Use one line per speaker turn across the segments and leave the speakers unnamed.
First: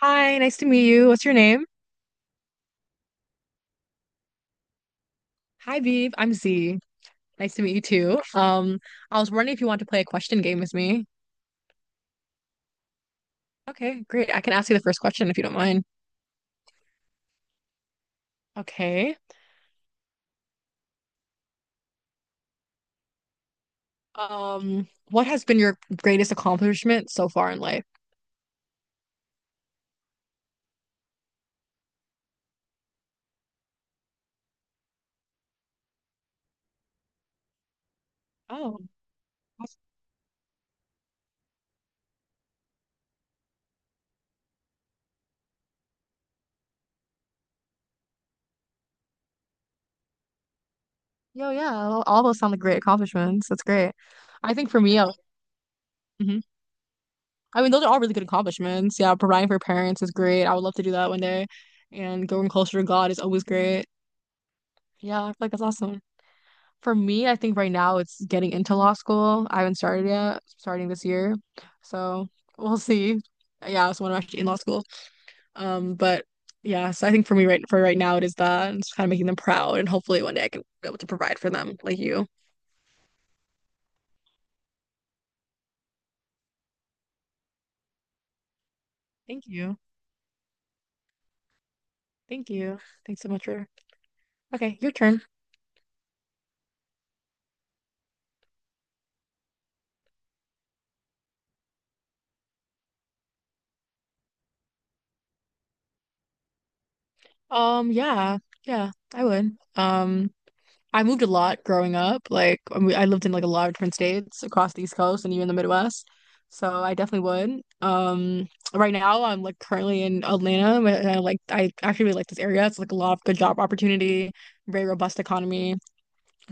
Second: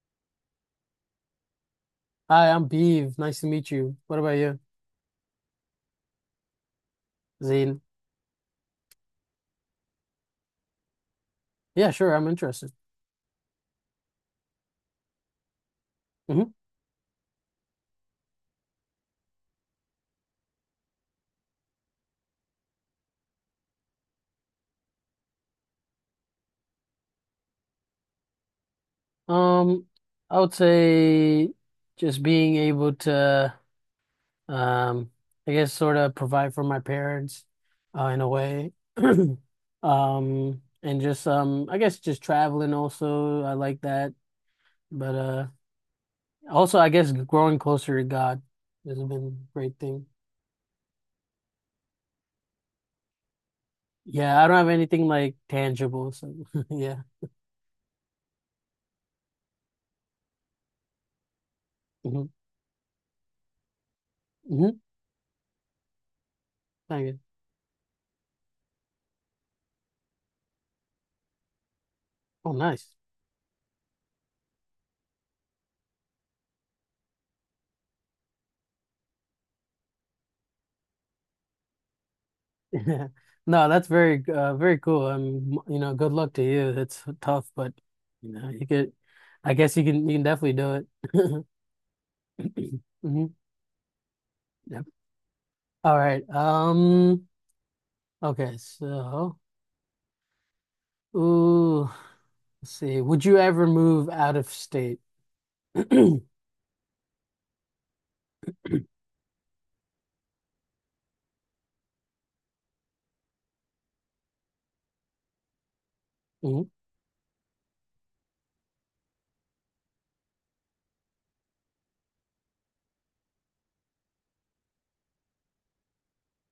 Hi, nice to meet you. What's your name?
Hi, I'm Beav. Nice to meet you. What about you,
Hi, Beeb. I'm Z. Nice to meet you
Zain?
too. I was wondering if you want to play a question game with me.
Yeah, sure. I'm interested.
Okay, great. I can ask you the first question if you don't mind.
Hmm
Okay. What has been your greatest accomplishment so far in life?
Um, I would say just being able to, um, I guess, sort of provide for my parents, in a way.
Oh, that's-
And just, I guess, just traveling also. I like that. But also, I guess, growing closer to God has been a great thing.
yeah. All those sound like great accomplishments. That's great.
Yeah, I
I
don't have
think for me,
anything
I,
like tangible. So
Mhm.
yeah.
I mean, those are all really good accomplishments. Yeah, providing for parents is great. I would love to do that one day. And
hmm
going closer to God is always great.
hmm
Yeah, I feel like that's awesome. For
Thank you.
me, I think right now it's getting into law school. I haven't started yet, starting this year. So
Oh,
we'll
nice.
see. Yeah, so when I'm actually in law school. But yeah, so I think for me for right now it is that, and it's kind of making them proud and hopefully one day I can be able to provide for them like you.
No, that's very cool. You know, good luck to you. It's tough, but you know, you could
Thank
I guess
you.
you can definitely do it.
Thank you. Thanks
hmm
so much for okay,
Yep.
your turn.
All right. Okay, so ooh, let's see. Would you ever move out of state?
Yeah, yeah, I would. I moved a lot growing up. Like I I lived in like a lot of different states across the East Coast and even the Midwest.
Mhm.
So I definitely would. Right now I'm like currently in Atlanta, but I like I actually really like this area. It's like a lot of good job opportunity, very robust economy.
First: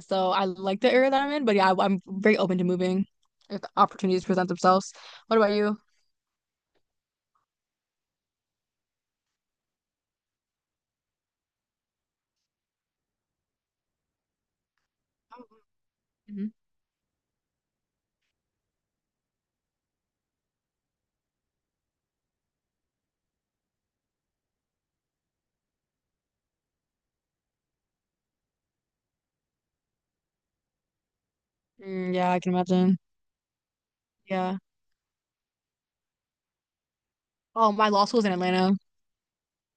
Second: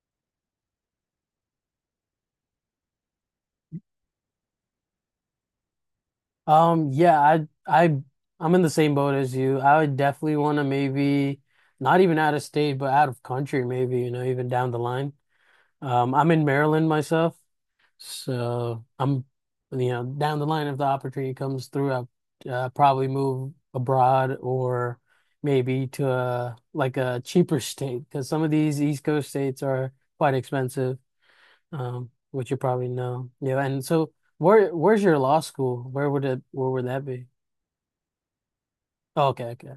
So I like the area that I'm in, but yeah, I am very open to moving if the opportunities present themselves. What about you?
Yeah, I I'm in the same boat as you. I would definitely want to maybe not even out of state, but out of country maybe, you know, even down the line. I'm in
Mhm.
Maryland myself, so I'm, you know, down the line if the opportunity comes through, I'll probably move abroad or maybe to a like a cheaper state because some of these East Coast states are quite expensive,
Mm, yeah, I
which
can
you probably
imagine.
know. Yeah, and so
Yeah.
where's your law school? Where would it where would that be?
Oh, my law school's in Atlanta.
Oh, okay.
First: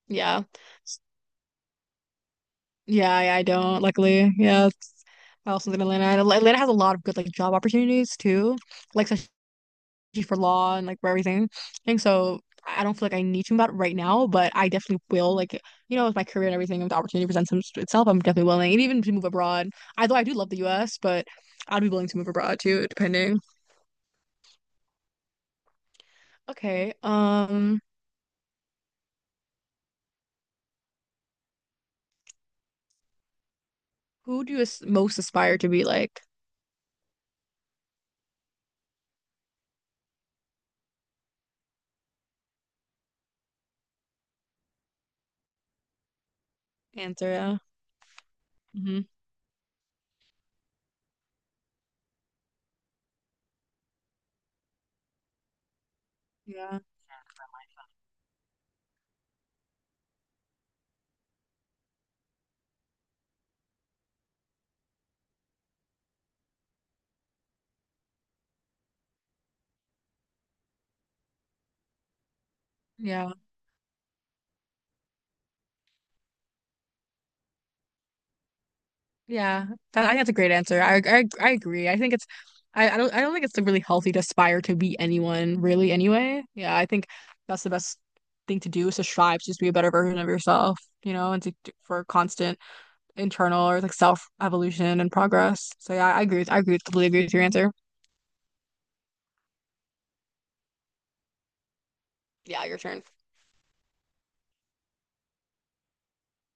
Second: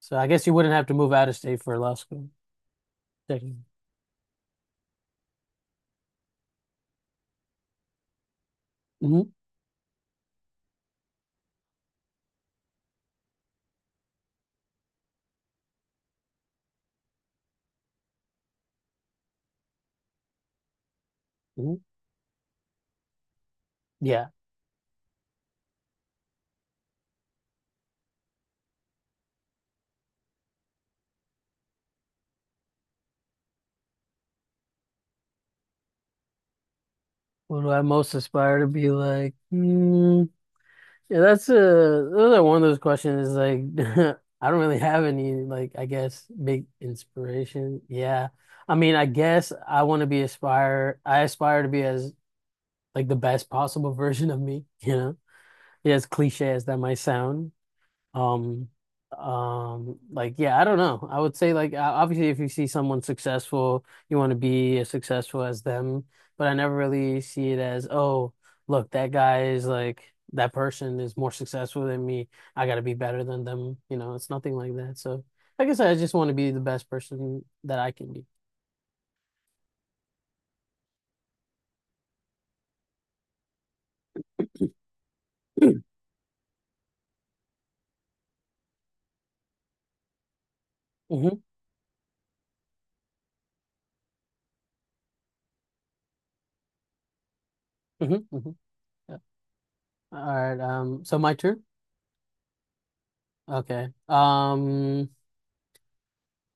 So I
Yeah.
guess you wouldn't have to
S-
move out of state for law school.
Yeah, yeah, I
Technically.
don't, luckily. Yeah, I also live in Atlanta. And Atlanta has a lot of good like job opportunities too, like
Mhm,
especially for law and like for everything. And so I don't feel like I need to move out right now, but I definitely will. Like you know, with my career and everything, if the opportunity itself, I'm definitely willing. And even to move abroad, I though I do love the U.S., but
mhm.
I'd be willing to move abroad too, depending.
Yeah.
Okay. Who do you most aspire to be like?
What do I most aspire to be like? Hmm. Yeah, that's another one of those questions is like I don't really have any like I guess big
Answer. Yeah.
inspiration. Yeah. I mean,
Hmm.
I guess I want to be aspire I aspire to be as like the best possible version of me, you know? Yeah, as cliche as that
Yeah.
might sound. Um, like yeah, I don't know. I would say like obviously if you see someone successful, you want to be as successful as them, but I never really see it as, oh, look, that person is more successful than me. I gotta be better
Yeah.
than them. You know, it's nothing like that. So like I said, I just want to be the best person that I can be.
Yeah, I think that's a great answer. I agree. I think it's I don't I don't think it's really healthy to aspire to be anyone really anyway. Yeah, I think that's the best thing to do is to strive to just be a better version of yourself, you know,
hmm
and to for constant internal or like self evolution and progress. So yeah, I agree completely agree with your answer.
hmm hmm Yeah. All right. So my turn.
Yeah, your turn.
Okay.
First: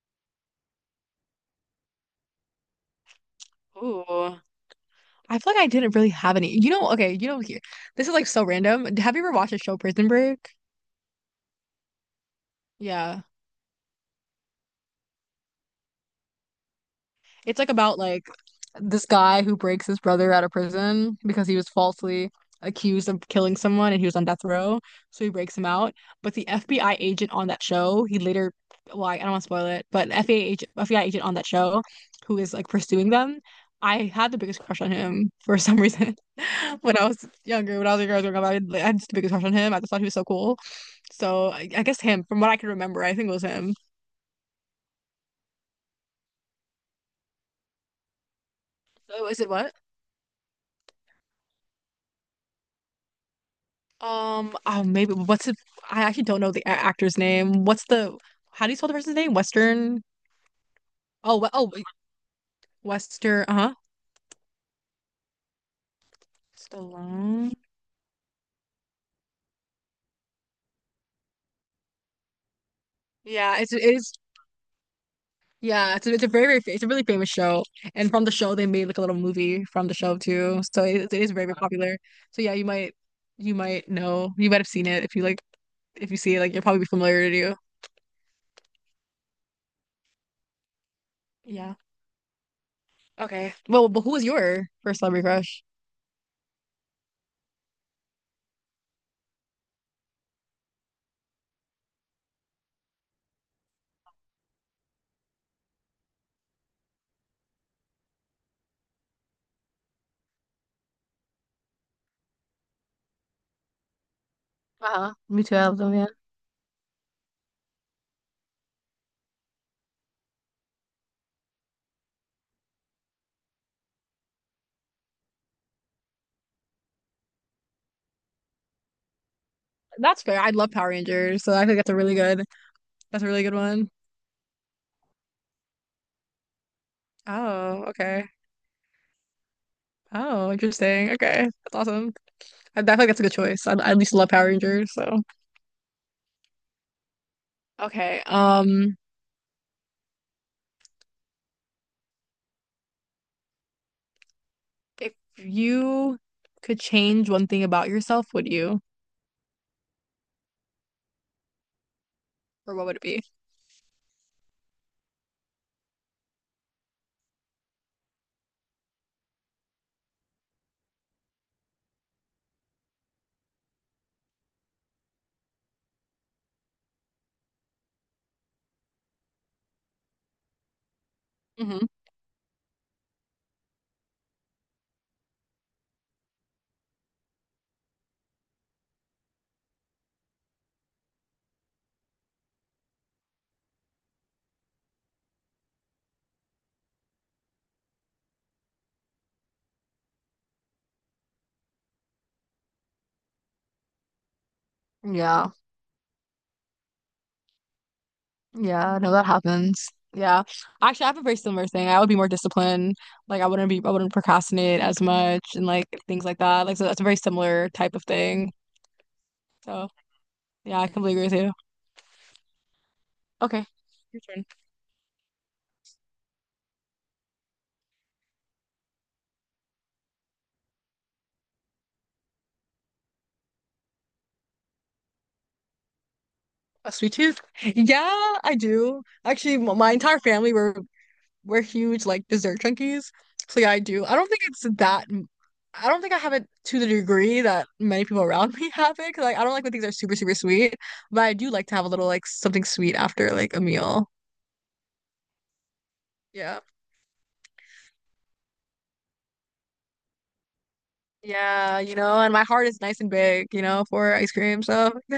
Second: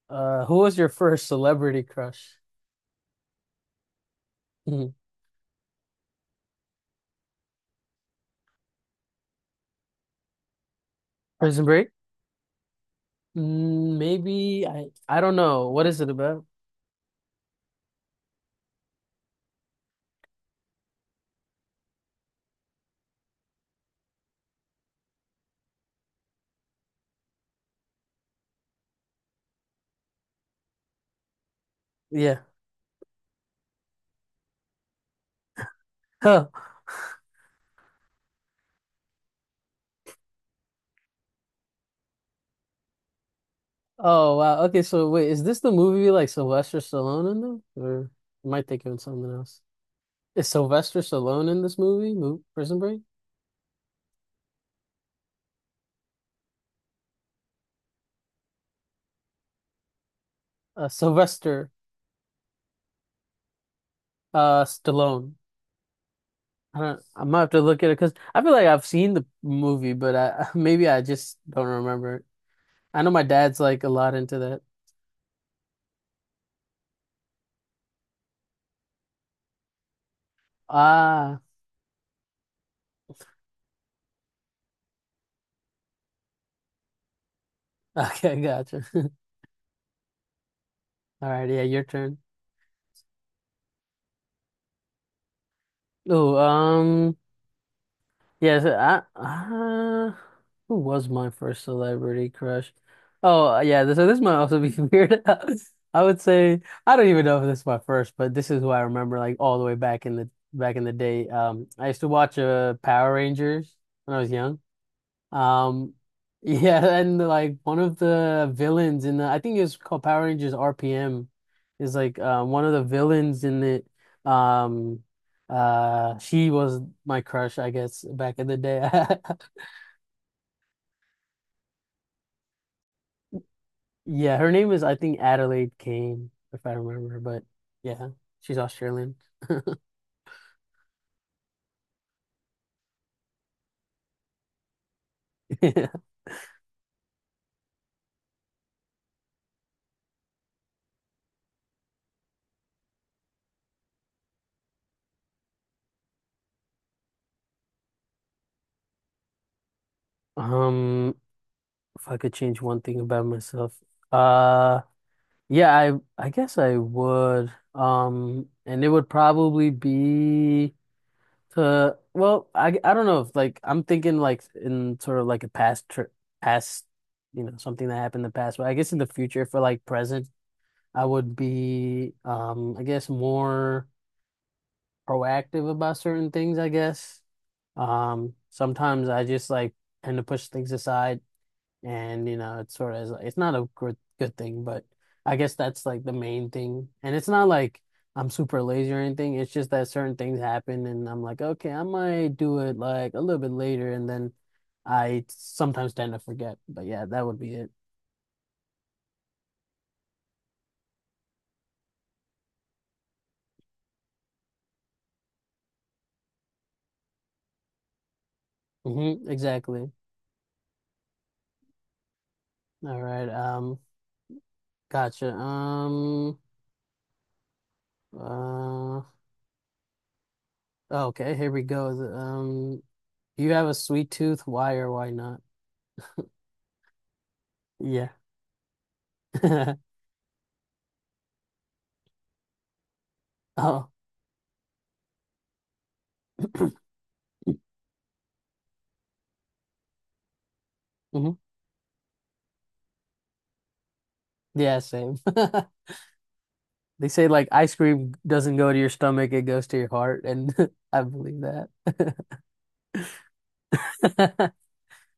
Who was your first celebrity crush?
Ooh. I feel like I didn't really have any. You know, okay, you know here. This is like so random. Have you ever watched the show Prison Break?
Prison Break?
Yeah.
Mm, maybe I don't know. What is it about?
It's like about like this guy who breaks his brother out of prison because he was falsely accused of killing someone and he was on death row. So he breaks him out. But the FBI agent on that show, he later, well, I don't want to spoil it, but FBI agent on that show who
Yeah.
is like pursuing them, I had the biggest crush on him for some reason
Huh.
when I was younger, when I was a girl growing up, I had, like, I had just the biggest crush on him. I just thought he was so cool. So I guess him, from what I can remember, I think it was him.
Oh wow. Okay, so wait, is this the movie like Sylvester Stallone in them? Or am I thinking of
Oh,
something
is it
else?
what?
Is Sylvester Stallone in this movie? Mo Prison Break?
Oh, maybe what's it? I actually don't know the actor's name. What's the? How do you spell the person's name? Western. Oh, oh,
Sylvester
wait, Western. Uh-huh.
Stallone. I don't, I might have
Stallone.
to look at it because I feel like I've seen the movie, but I maybe I just don't remember it. I know my
Yeah,
dad's
it's
like
it
a
is.
lot into that.
Yeah, it's a, it's a it's a really famous show, and from the show they made like a little movie from the show too. So it is
Ah,
very very popular. So yeah, you might know you might have seen it if you like if you see it like you'll probably be familiar to you.
okay, gotcha. All right, yeah,
Yeah.
your turn.
Okay. Well, but who was your first celebrity crush?
Oh. Yes, who was my first celebrity crush? Oh, yeah, so this might also be weird. I would say I don't even know if this is my first, but this is who I remember like all the way back in the day. I used to watch Power Rangers when I was young.
Uh-huh. Me too, I love
Um,
them, yeah.
yeah, and like one of the villains in the I think it's called Power Rangers RPM is like one of the villains in it. Um, she was my crush, I guess, back in the day.
That's fair. I love Power Rangers, so I think that's a really good that's a really good one.
Yeah, her name is I think Adelaide Kane, if I remember, but
Oh,
yeah,
okay.
she's Australian.
Oh, interesting. Okay. That's awesome. I feel like that's a good choice. I at least love Power Rangers, so
Yeah.
okay. If you could change one thing about yourself, would you?
Um, if I could change
Or
one
what would
thing
it be?
about myself, uh, yeah, I guess I would. And it would probably be. To well, I don't know if like I'm thinking like in sort of like a past trip, past you know something that happened in the past. But I guess in the future for like present, I would
Hmm.
be I guess more proactive about certain things. I guess sometimes I just like tend to push things aside and you know it's sort of it's not a good thing but I guess that's like the main thing and it's not like I'm super lazy or anything it's just that certain things happen and I'm like okay I might do it like a little bit later and then I
Yeah.
sometimes tend to forget but yeah that would be it.
Yeah, no, that happens. Yeah. Actually, I have a very similar thing. I would be more disciplined. Like I wouldn't procrastinate as much and like things like that. Like so that's a very similar type of thing.
Hmm
So
exactly.
yeah, I completely agree with you.
All right,
Okay,
um,
your turn.
gotcha, uh okay, here we go. Do you have a sweet tooth, why or why not?
A sweet tooth?
Yeah.
Yeah, I do. Actually, my entire family were we're huge like dessert junkies. So yeah, I
Oh.
do. I don't think it's I don't think I have it to the degree that many people around me have it. 'Cause like I don't like when things are super sweet, but I do like to have a little like something sweet after like a meal.
Yeah, same.
Yeah.
They say like ice cream doesn't go to your stomach, it goes to your heart, and I believe that.
Yeah, you know, and my heart is nice and big, you know, for ice cream. So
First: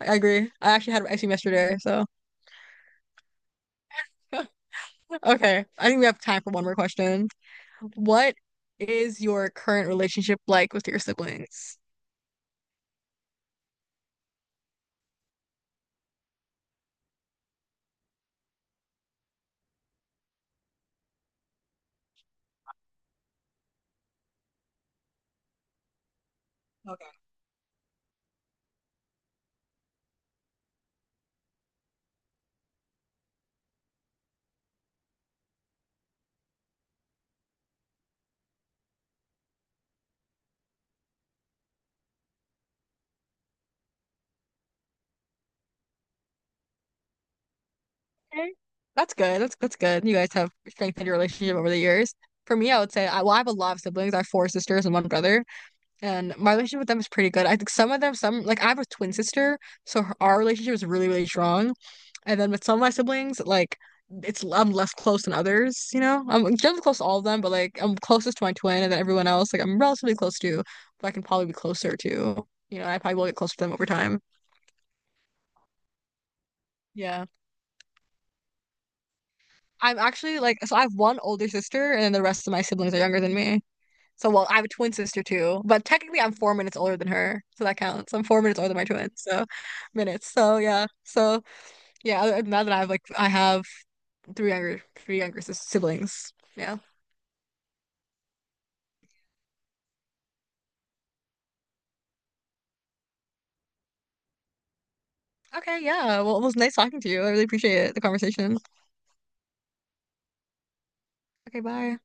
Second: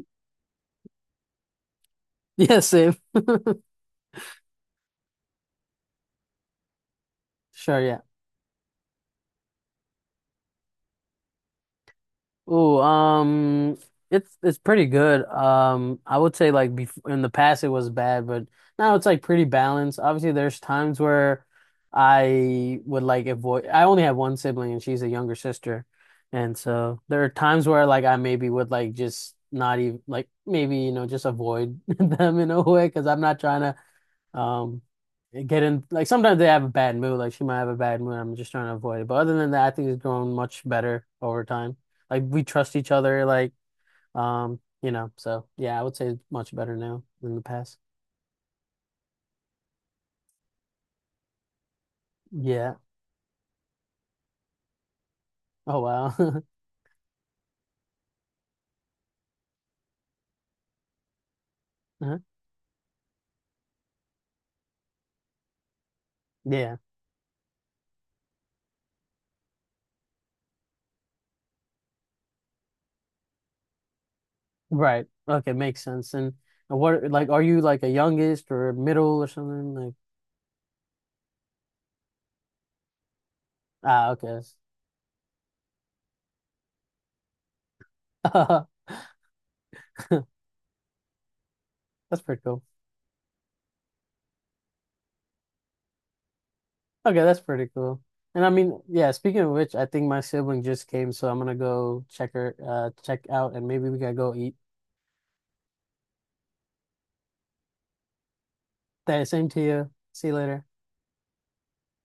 I agree. I actually had ice cream yesterday. So
Yeah, same.
okay, I think we have time for one more question.
Sure, yeah.
What is your current relationship like with your siblings?
Ooh, it's pretty good. I would say like before in the past it was bad, but now it's like pretty balanced. Obviously, there's times where I would like avoid. I only have one sibling, and she's a younger sister, and so
Okay.
there are times where like I maybe would like just not even like maybe you know just avoid them in a way because I'm not trying to um, get in like sometimes they have a bad mood. Like she might have a bad mood. I'm just trying to avoid it. But other than that, I think it's grown much better over time. Like we trust each other. Like you know. So yeah, I would say it's much better now than the past.
Okay. That's good. That's good. You guys have strengthened your relationship over the years. For me,
Yeah.
I would say well, I have a lot of siblings. I have four sisters and one brother.
Oh wow.
And my relationship with them is pretty good. I think some of them, some like I have a twin sister, so her, our relationship is really, really strong.
Uh-huh.
And then with some of my siblings, like it's I'm less close than others, you know? I'm
Yeah.
generally close to all of them, but like I'm closest to my twin, and then everyone else, like I'm relatively close to, but I can probably be closer to, you know, I probably will get closer to them over time.
Right. Okay. Makes sense. And what
Yeah.
like are you like a youngest or middle or something like?
I'm actually like, so I have one older sister, and then the rest of my siblings are younger than me.
Ah,
So,
okay.
well, I have a twin sister too, but technically I'm four minutes older than her, so that counts. I'm four minutes older than my twin, so minutes. So yeah, so
That's
yeah.
pretty
Other than
cool.
that, I have like I have three younger siblings. Yeah.
Okay, that's pretty cool. And I mean, yeah, speaking of which, I think my sibling just came, so I'm gonna go check her, check out, and maybe we gotta go eat.
Okay. Yeah. Well, it was nice talking to you. I really appreciate it, the conversation.
That same to you. See you later.
Okay. Bye.